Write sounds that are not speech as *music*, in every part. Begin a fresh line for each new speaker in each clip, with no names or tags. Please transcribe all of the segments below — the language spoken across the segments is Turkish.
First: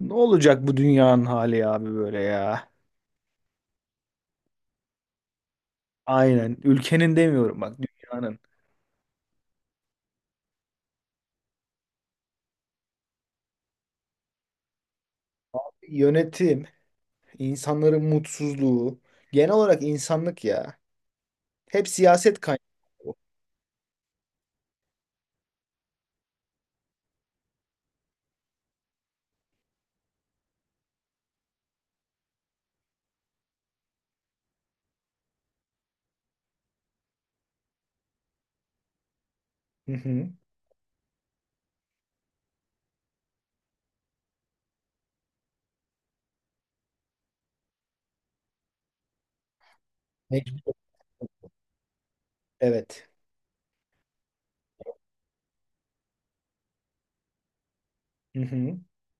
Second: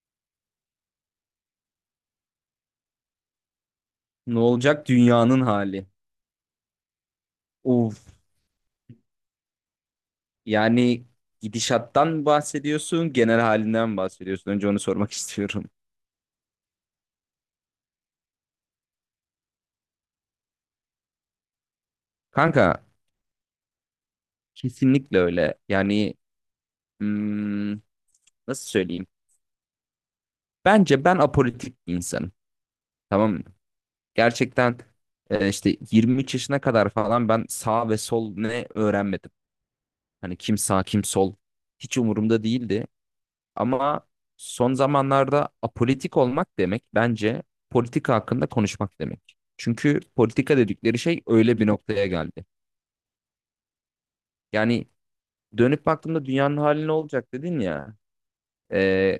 Ne olacak bu dünyanın hali abi böyle ya?
Ne olacak dünyanın hali?
Aynen. Ülkenin demiyorum, bak,
Of.
dünyanın.
Yani gidişattan bahsediyorsun, genel halinden mi bahsediyorsun? Önce onu sormak *laughs* istiyorum.
Yönetim, insanların mutsuzluğu, genel olarak insanlık ya. Hep siyaset kaynağı.
Kanka,
Bu.
kesinlikle öyle. Yani hmm, nasıl söyleyeyim? Bence ben apolitik bir insanım. Tamam mı? Gerçekten işte 23 yaşına kadar falan ben sağ ve sol ne öğrenmedim.
Hı hı.
Hani kim sağ kim sol hiç umurumda değildi. Ama son zamanlarda apolitik olmak demek bence politika hakkında konuşmak demek. Çünkü politika
Mecbur.
dedikleri şey öyle bir noktaya geldi.
Evet.
Yani dönüp baktığımda dünyanın hali ne olacak dedin ya.
Hı hı.
Ee,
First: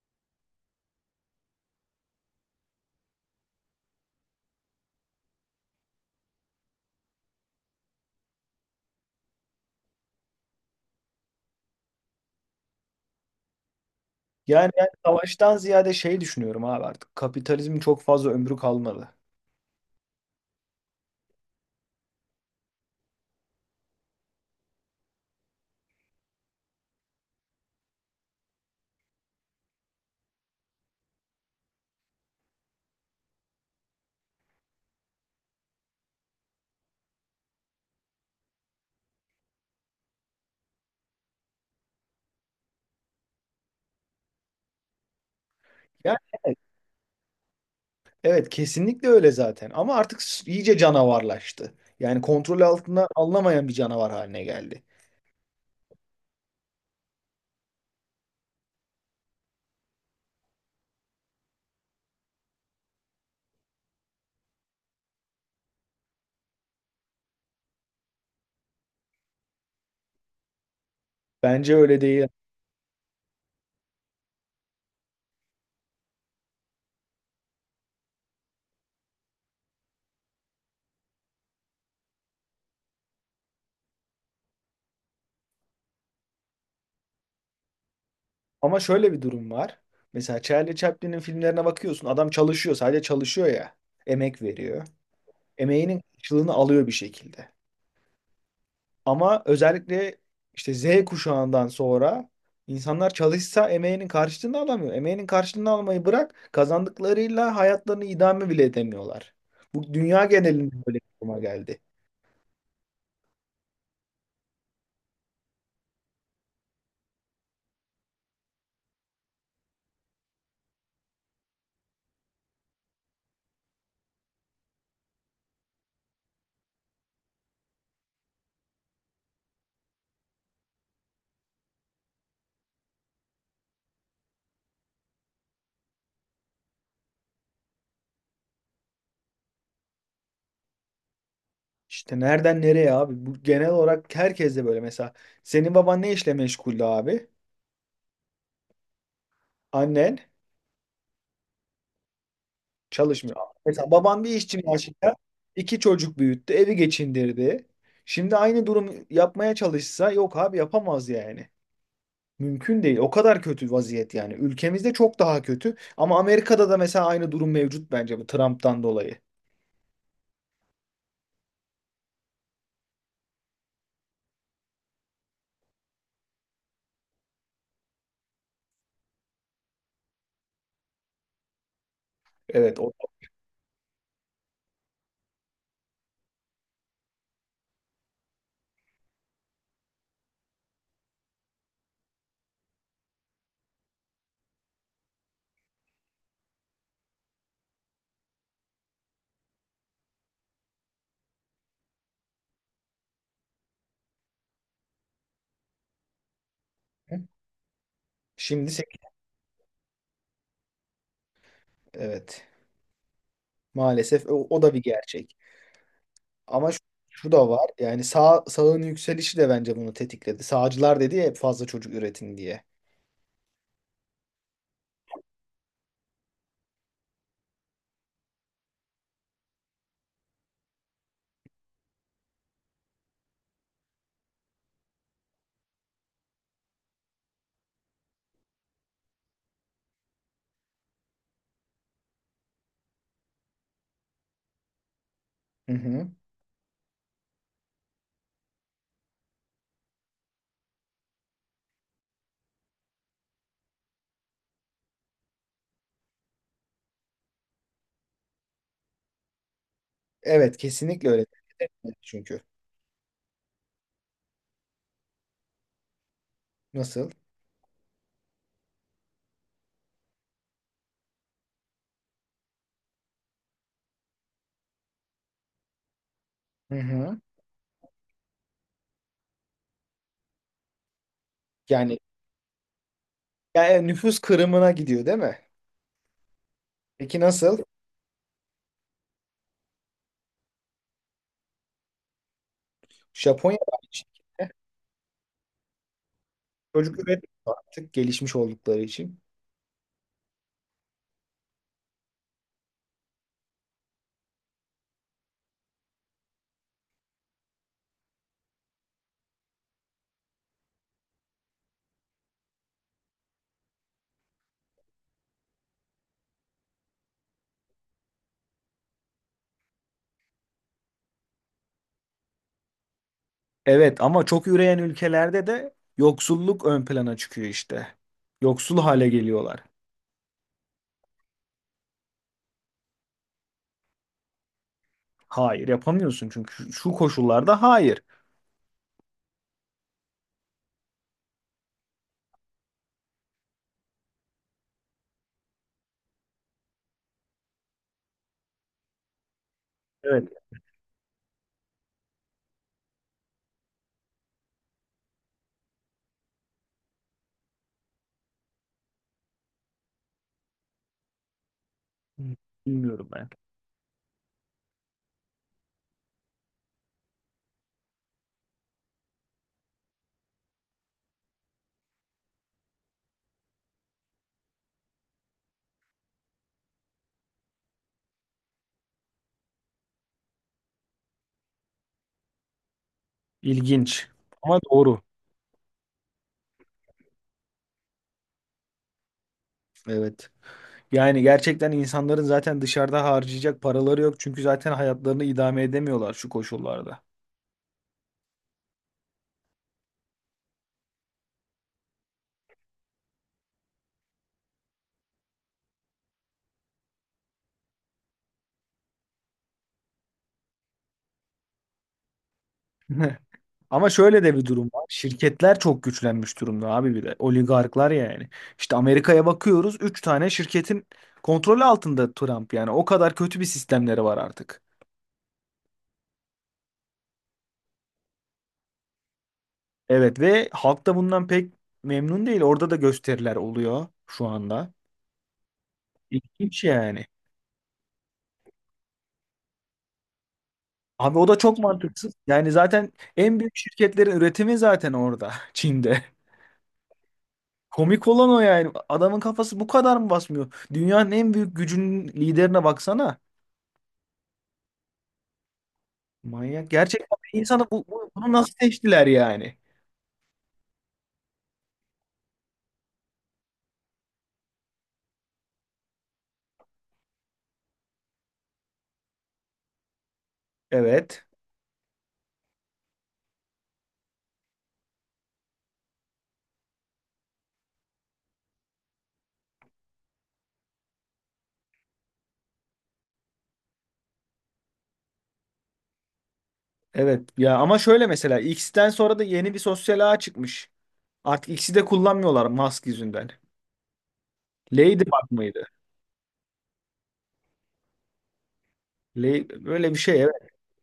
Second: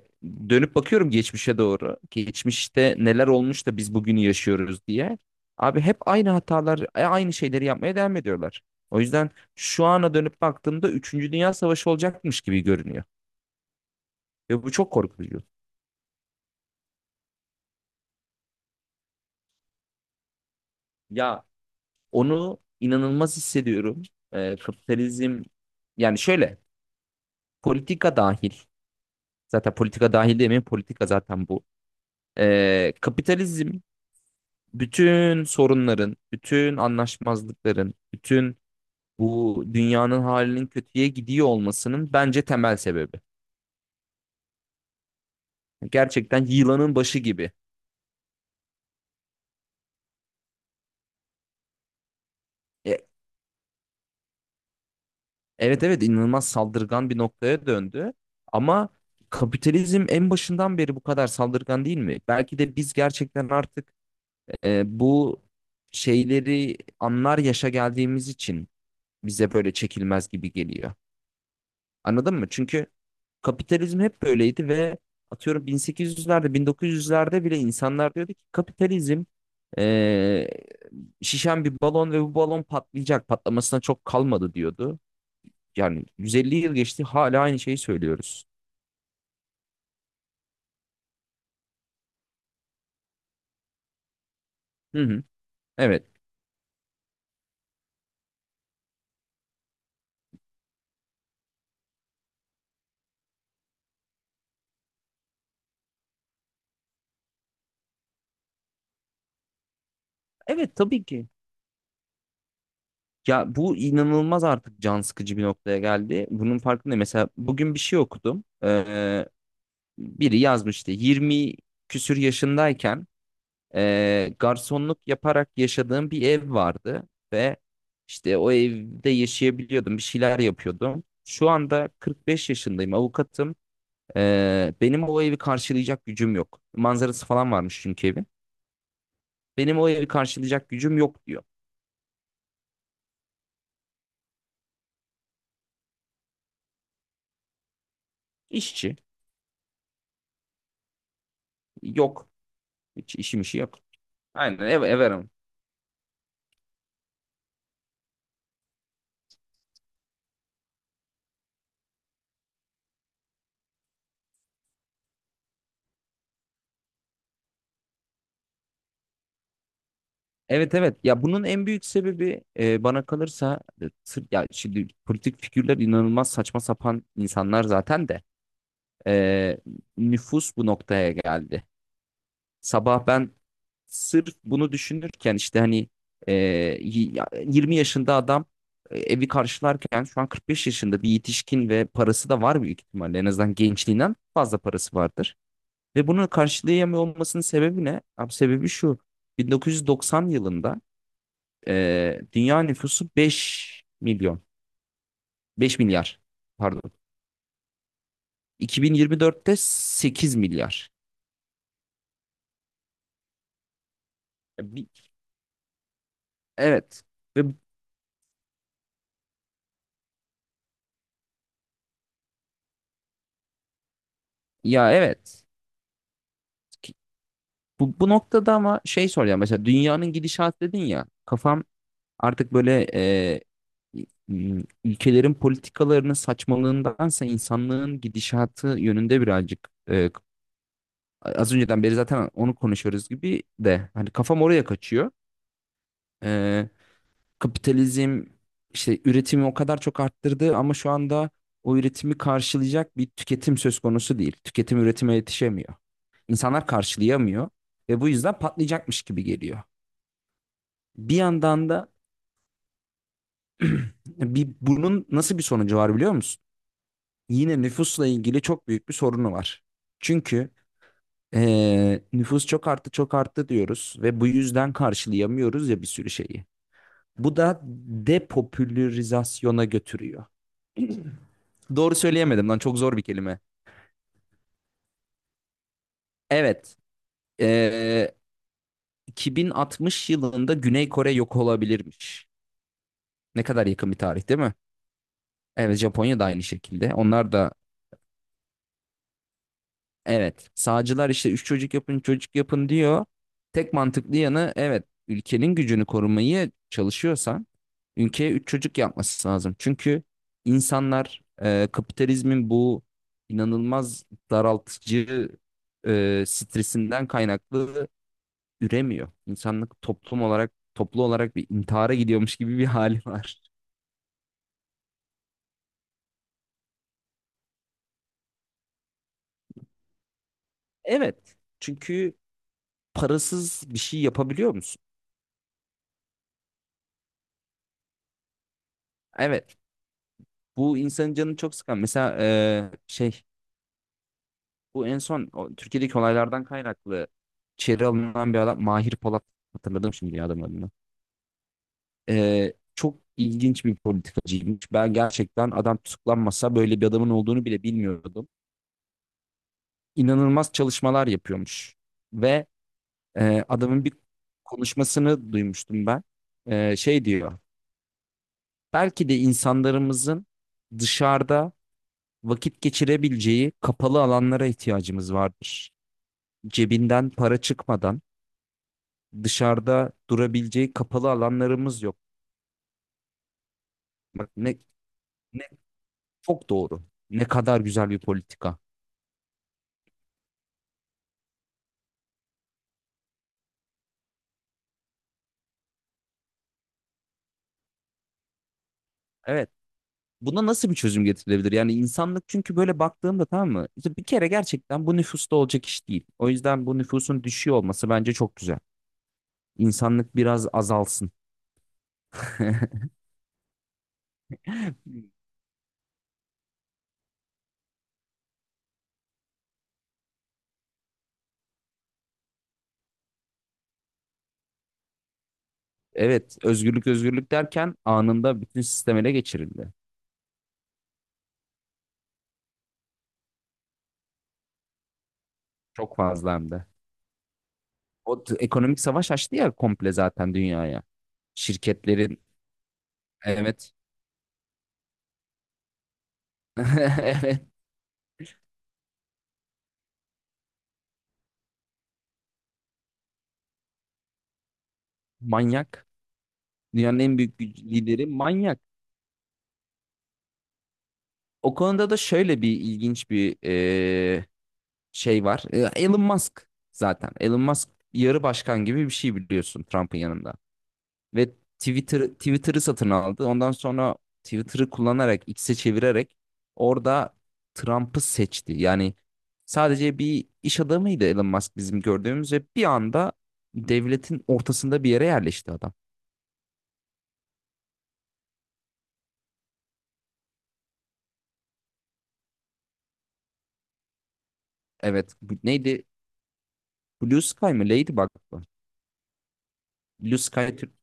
Dönüp bakıyorum geçmişe doğru. Geçmişte neler olmuş da biz bugünü yaşıyoruz diye. Abi hep aynı hatalar, aynı şeyleri yapmaya devam ediyorlar. O yüzden şu ana dönüp baktığımda üçüncü Dünya Savaşı olacakmış gibi görünüyor. Ve
Yani
bu
ben
çok korkutucu.
savaştan ziyade şey düşünüyorum abi artık. Kapitalizmin çok fazla ömrü kalmadı.
Ya onu inanılmaz hissediyorum. Kapitalizm yani şöyle politika dahil, zaten politika dahil demeyeyim, politika zaten bu. Kapitalizm bütün sorunların, bütün anlaşmazlıkların, bütün bu dünyanın halinin kötüye gidiyor olmasının bence temel sebebi.
Yani
Gerçekten
evet.
yılanın başı gibi.
Evet, kesinlikle öyle zaten ama artık iyice canavarlaştı. Yani kontrol
E,
altına alınamayan bir canavar haline geldi.
evet, evet, inanılmaz saldırgan bir noktaya döndü ama kapitalizm en başından beri bu kadar saldırgan değil mi? Belki de biz gerçekten artık bu şeyleri anlar yaşa geldiğimiz için bize böyle çekilmez gibi geliyor.
Bence öyle değil.
Anladın mı? Çünkü kapitalizm hep böyleydi ve atıyorum 1800'lerde, 1900'lerde bile insanlar diyordu ki kapitalizm e, şişen bir balon ve bu balon patlayacak. Patlamasına çok kalmadı diyordu. Yani 150 yıl geçti hala aynı şeyi söylüyoruz.
Ama şöyle bir durum var. Mesela Charlie Chaplin'in filmlerine bakıyorsun. Adam çalışıyor, sadece çalışıyor ya. Emek veriyor.
Hı hı.
Emeğinin
Evet.
karşılığını alıyor bir şekilde. Ama özellikle işte Z kuşağından sonra insanlar çalışsa emeğinin karşılığını alamıyor. Emeğinin karşılığını almayı bırak, kazandıklarıyla hayatlarını idame bile edemiyorlar. Bu dünya genelinde
Evet,
böyle bir
tabii ki.
duruma geldi.
Ya bu inanılmaz artık can sıkıcı bir noktaya geldi. Bunun farkındayım. Mesela bugün bir şey okudum. Biri yazmıştı. 20 küsür yaşındayken garsonluk yaparak yaşadığım bir ev vardı ve işte o evde yaşayabiliyordum. Bir şeyler yapıyordum. Şu anda 45 yaşındayım, avukatım. Benim o evi karşılayacak gücüm yok. Manzarası falan varmış çünkü evin. Benim o evi karşılayacak gücüm yok diyor.
İşte nereden nereye abi? Bu genel olarak herkes de böyle. Mesela senin baban ne işle meşguldü abi?
İşçi
Annen
yok. Hiç
çalışmıyor.
işi yok.
Mesela baban bir işçi
Aynen
maaşıyla
everim.
iki çocuk büyüttü, evi geçindirdi. Şimdi aynı durum yapmaya çalışsa yok abi, yapamaz yani. Mümkün değil. O kadar kötü vaziyet yani. Ülkemizde çok daha kötü. Ama Amerika'da da mesela aynı durum mevcut bence bu Trump'tan dolayı.
Evet, evet, ya bunun en büyük sebebi bana kalırsa ya şimdi politik figürler inanılmaz saçma sapan insanlar zaten de e, nüfus bu noktaya geldi.
Evet, o
Sabah ben sırf bunu düşünürken işte hani e, 20 yaşında adam evi karşılarken şu an 45 yaşında bir yetişkin ve parası da var, büyük ihtimalle en azından gençliğinden fazla parası vardır. Ve bunu karşılayamıyor olmasının sebebi ne? Abi sebebi şu: 1990 yılında dünya nüfusu 5 milyon. 5 milyar. Pardon.
şimdi sekiz.
2024'te 8 milyar.
Evet. Maalesef o
Ya
da bir
bi-
gerçek. Ama şu,
Evet.
şu
Ve
da var. Yani sağın yükselişi de bence bunu tetikledi. Sağcılar dedi ya hep fazla çocuk üretin diye.
ya evet. Ki- bu noktada ama şey soracağım. Mesela dünyanın gidişatı dedin ya. Kafam artık böyle ülkelerin politikalarının saçmalığındansa insanlığın gidişatı yönünde birazcık, az önceden beri zaten onu konuşuyoruz gibi de, hani kafam oraya kaçıyor.
Hı hı.
Kapitalizm işte üretimi o kadar çok arttırdı ama şu anda o üretimi karşılayacak bir tüketim söz konusu değil. Tüketim üretime yetişemiyor. İnsanlar karşılayamıyor ve bu yüzden patlayacakmış gibi geliyor.
Evet, kesinlikle
Bir
öyle.
yandan da
Çünkü
bunun nasıl bir sonucu var biliyor musun?
nasıl?
Yine nüfusla ilgili çok büyük bir sorunu var. Çünkü nüfus çok arttı, çok arttı diyoruz ve bu yüzden karşılayamıyoruz ya bir sürü şeyi.
Hı hı.
Bu da depopülarizasyona götürüyor. Doğru
Yani,
söyleyemedim lan, çok zor bir kelime.
yani nüfus kırımına gidiyor değil mi?
Evet.
Peki nasıl?
Ee, 2060 yılında Güney Kore yok olabilirmiş. Ne
Japonya
kadar yakın bir tarih değil mi? Evet, Japonya da aynı şekilde.
çocuk
Onlar da
üretmiyor artık gelişmiş oldukları için.
evet. Sağcılar işte üç çocuk yapın, çocuk yapın diyor. Tek mantıklı yanı evet, ülkenin gücünü korumaya çalışıyorsan ülkeye üç çocuk yapması lazım. Çünkü insanlar kapitalizmin bu inanılmaz daraltıcı stresinden kaynaklı üremiyor. İnsanlık toplum olarak, toplu olarak bir intihara gidiyormuş gibi bir hali var.
Evet ama çok üreyen ülkelerde de yoksulluk ön plana çıkıyor işte. Yoksul hale geliyorlar.
Evet. Çünkü parasız bir şey yapabiliyor musun?
Hayır, yapamıyorsun çünkü şu koşullarda hayır.
Evet. Bu insanın canını çok sıkan. Mesela bu en son o Türkiye'deki olaylardan kaynaklı içeri alınan bir adam Mahir Polat, hatırladım şimdi ya
Evet.
adamın adını. Çok ilginç bir politikacıymış. Ben gerçekten adam tutuklanmasa böyle bir adamın olduğunu bile bilmiyordum. İnanılmaz çalışmalar yapıyormuş ve
Bilmiyorum ben.
Adamın bir konuşmasını duymuştum ben. Şey diyor. Belki de insanlarımızın dışarıda vakit geçirebileceği kapalı alanlara ihtiyacımız vardır. Cebinden para çıkmadan dışarıda durabileceği kapalı alanlarımız yok.
İlginç
Bak ne
ama
ne
doğru.
Çok doğru. Ne kadar güzel bir politika.
Evet. Yani gerçekten insanların zaten dışarıda harcayacak paraları yok. Çünkü zaten hayatlarını idame edemiyorlar şu koşullarda.
Evet. Buna nasıl bir çözüm getirilebilir? Yani insanlık, çünkü böyle baktığımda, tamam mı? İşte bir kere gerçekten bu nüfusta olacak iş değil. O yüzden bu nüfusun düşüyor olması bence çok güzel. İnsanlık biraz azalsın. *laughs*
*laughs* Ama şöyle de bir durum var. Şirketler çok güçlenmiş durumda abi bir de. Oligarklar yani. İşte Amerika'ya bakıyoruz. Üç tane şirketin kontrolü altında Trump yani. O kadar kötü bir sistemleri var artık.
Evet, özgürlük özgürlük derken anında bütün sistem ele geçirildi.
Evet ve halk da bundan pek memnun değil. Orada da gösteriler oluyor şu anda.
Çok fazla hem
İlginç
de.
yani.
Ekonomik savaş açtı ya komple zaten dünyaya.
Abi o da çok mantıksız.
Şirketlerin,
Yani zaten en büyük
evet.
şirketlerin üretimi zaten orada. *laughs* Çin'de.
*laughs* Evet.
Komik olan o yani. Adamın kafası bu kadar mı basmıyor? Dünyanın en büyük gücünün liderine baksana.
Manyak.
Manyak.
Dünyanın
Gerçekten
en büyük
bir insanı
lideri
bunu nasıl
manyak.
seçtiler yani?
O konuda da şöyle bir ilginç bir şey var. Elon Musk zaten. Elon Musk yarı başkan gibi bir şey, biliyorsun, Trump'ın yanında.
Evet.
Ve Twitter'ı satın aldı. Ondan sonra Twitter'ı kullanarak, X'e çevirerek orada Trump'ı seçti. Yani sadece bir iş adamıydı Elon Musk bizim gördüğümüz ve bir anda devletin ortasında bir yere yerleşti adam.
Evet. Ya ama şöyle mesela X'ten sonra da yeni bir sosyal ağ çıkmış. Artık X'i de kullanmıyorlar Musk yüzünden.
Evet,
Ladybug
bu
mıydı?
neydi? Blue Sky mı? Ladybug mı?
Böyle bir
Blue
şey
Sky
evet.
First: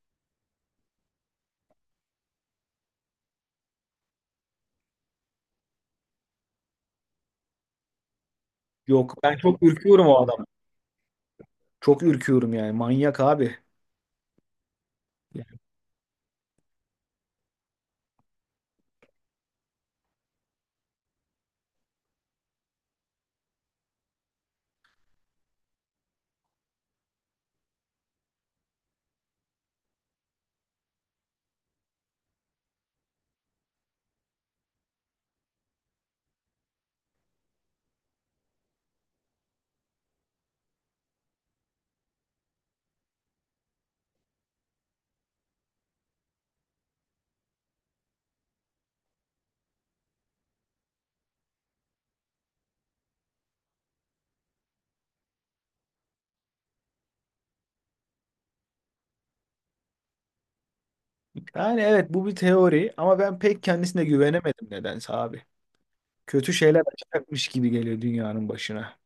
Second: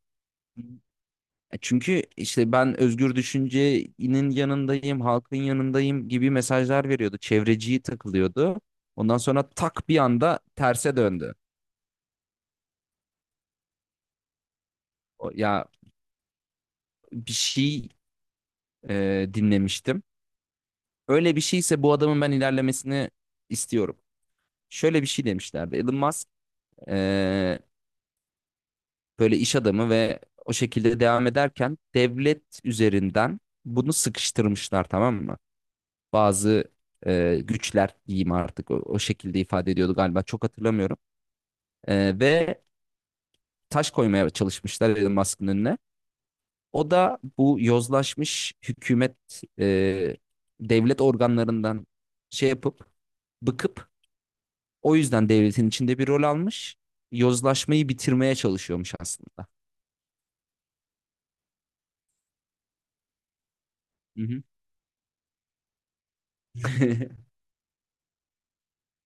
Çünkü işte ben özgür düşüncenin yanındayım, halkın yanındayım gibi mesajlar veriyordu. Çevreciyi takılıyordu.
Yok.
Ondan
Ben
sonra
çok
tak bir
ürküyorum o
anda
adam.
terse döndü.
Çok ürküyorum yani. Manyak abi. Yani
Ya bir şey dinlemiştim. Öyle bir şeyse bu adamın ben ilerlemesini istiyorum. Şöyle bir şey demişlerdi. Elon Musk e, böyle iş adamı ve o şekilde devam ederken devlet üzerinden bunu sıkıştırmışlar, tamam mı? Bazı güçler diyeyim artık, o şekilde ifade ediyordu galiba, çok hatırlamıyorum. Ve taş koymaya çalışmışlar Elon Musk'ın önüne. O da bu yozlaşmış hükümet, e, devlet organlarından şey yapıp, bıkıp, o yüzden devletin içinde bir rol almış. Yozlaşmayı bitirmeye çalışıyormuş aslında.
Yani evet, bu bir teori ama ben pek kendisine
Hı hı.
güvenemedim nedense abi. Kötü şeyler
*laughs*
açacakmış gibi geliyor dünyanın başına.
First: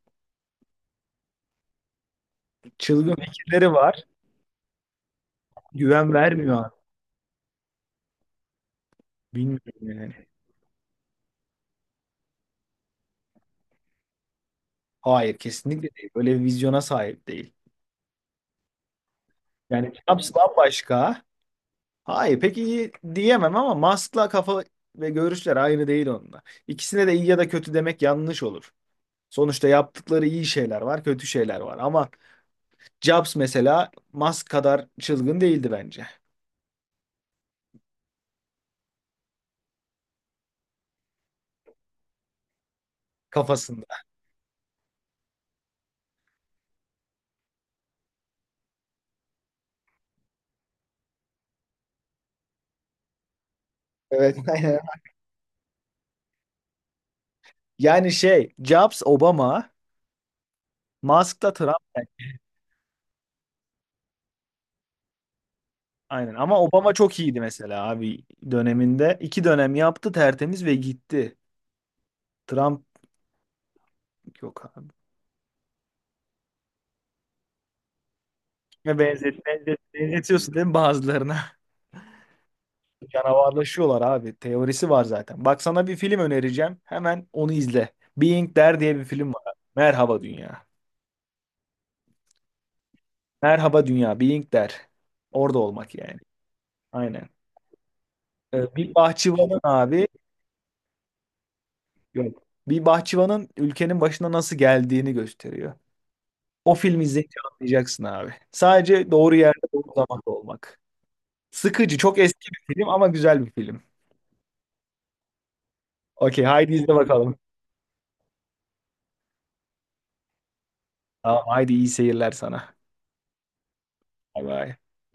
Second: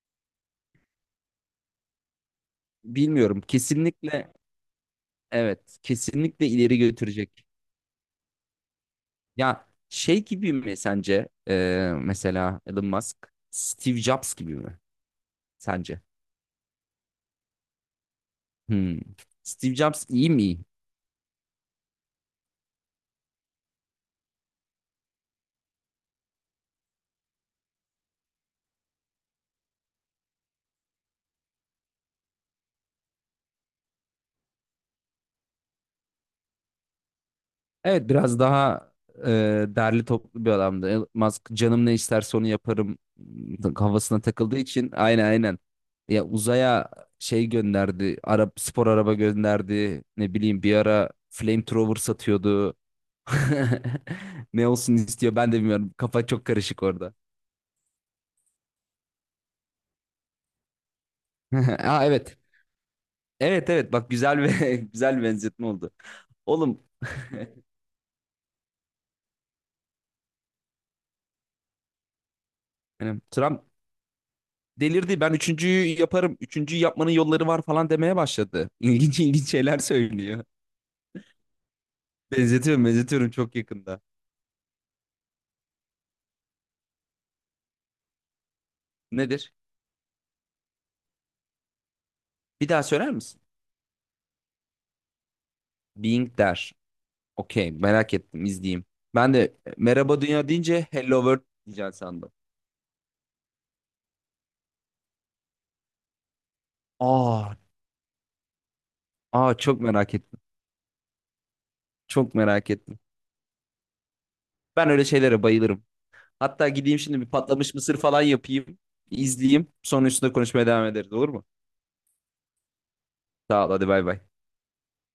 Çılgın
Bilmiyorum.
fikirleri var.
Kesinlikle evet.
Güven
Kesinlikle
vermiyor abi.
ileri götürecek.
Bilmiyorum
Ya şey
yani.
gibi mi sence, mesela Elon Musk Steve Jobs gibi mi
Hayır, kesinlikle
sence?
değil. Böyle bir vizyona sahip değil.
Hmm. Steve
Yani
Jobs iyi
Schnaps
mi?
bambaşka. Hayır pek iyi diyemem ama Musk'la kafa ve görüşler aynı değil onunla. İkisine de iyi ya da kötü demek yanlış olur. Sonuçta yaptıkları iyi şeyler var, kötü şeyler var. Ama Jobs mesela Musk kadar çılgın değildi bence
Evet, biraz daha derli toplu bir adamdı. Elon Musk canım ne isterse onu yaparım
kafasında.
kafasına takıldığı için, aynen, aynen. Ya uzaya şey gönderdi. Arap spor araba gönderdi. Ne bileyim, bir ara flamethrower satıyordu. *laughs*
Evet.
Ne olsun
*laughs*
istiyor ben de bilmiyorum. Kafa çok karışık orada.
Yani şey Jobs Obama, Musk da
*laughs*
Trump.
Aa, evet. Evet, evet, bak, güzel ve *laughs* güzel bir benzetme oldu.
Aynen ama
Oğlum
Obama çok iyiydi
*laughs*
mesela abi döneminde. İki dönem yaptı tertemiz ve gitti. Trump
yani Trump
yok abi.
delirdi. Ben üçüncüyü yaparım. Üçüncüyü yapmanın yolları var falan demeye başladı. *laughs*
Ve
İlginç ilginç şeyler söylüyor.
benzetiyorsun değil mi bazılarına? *laughs*
Benzetiyorum, benzetiyorum çok
Canavarlaşıyorlar
yakında.
abi. Teorisi var zaten. Bak, sana bir film önereceğim. Hemen onu izle. Being Der diye bir film var.
Nedir?
Merhaba Dünya.
Bir daha söyler misin?
Merhaba Dünya. Being Der. Orada olmak yani.
Being der.
Aynen.
Okey, merak ettim, izleyeyim.
Bir
Ben de
bahçıvanın abi
merhaba dünya deyince hello world diyeceksin sandım.
yok. Bir bahçıvanın ülkenin başına nasıl geldiğini gösteriyor. O filmi izleyince
Aa,
anlayacaksın abi. Sadece doğru
aa,
yerde
çok
doğru
merak
zamanda
ettim.
olmak. Sıkıcı. Çok
Çok
eski
merak
bir film
ettim.
ama güzel bir film.
Ben öyle şeylere bayılırım.
Okey,
Hatta
haydi izle
gideyim şimdi bir
bakalım.
patlamış mısır falan yapayım. İzleyeyim. Sonra üstüne konuşmaya devam ederiz, olur
Tamam,
mu?
haydi iyi seyirler sana.
Sağ ol, hadi bay bay.
Bay bay.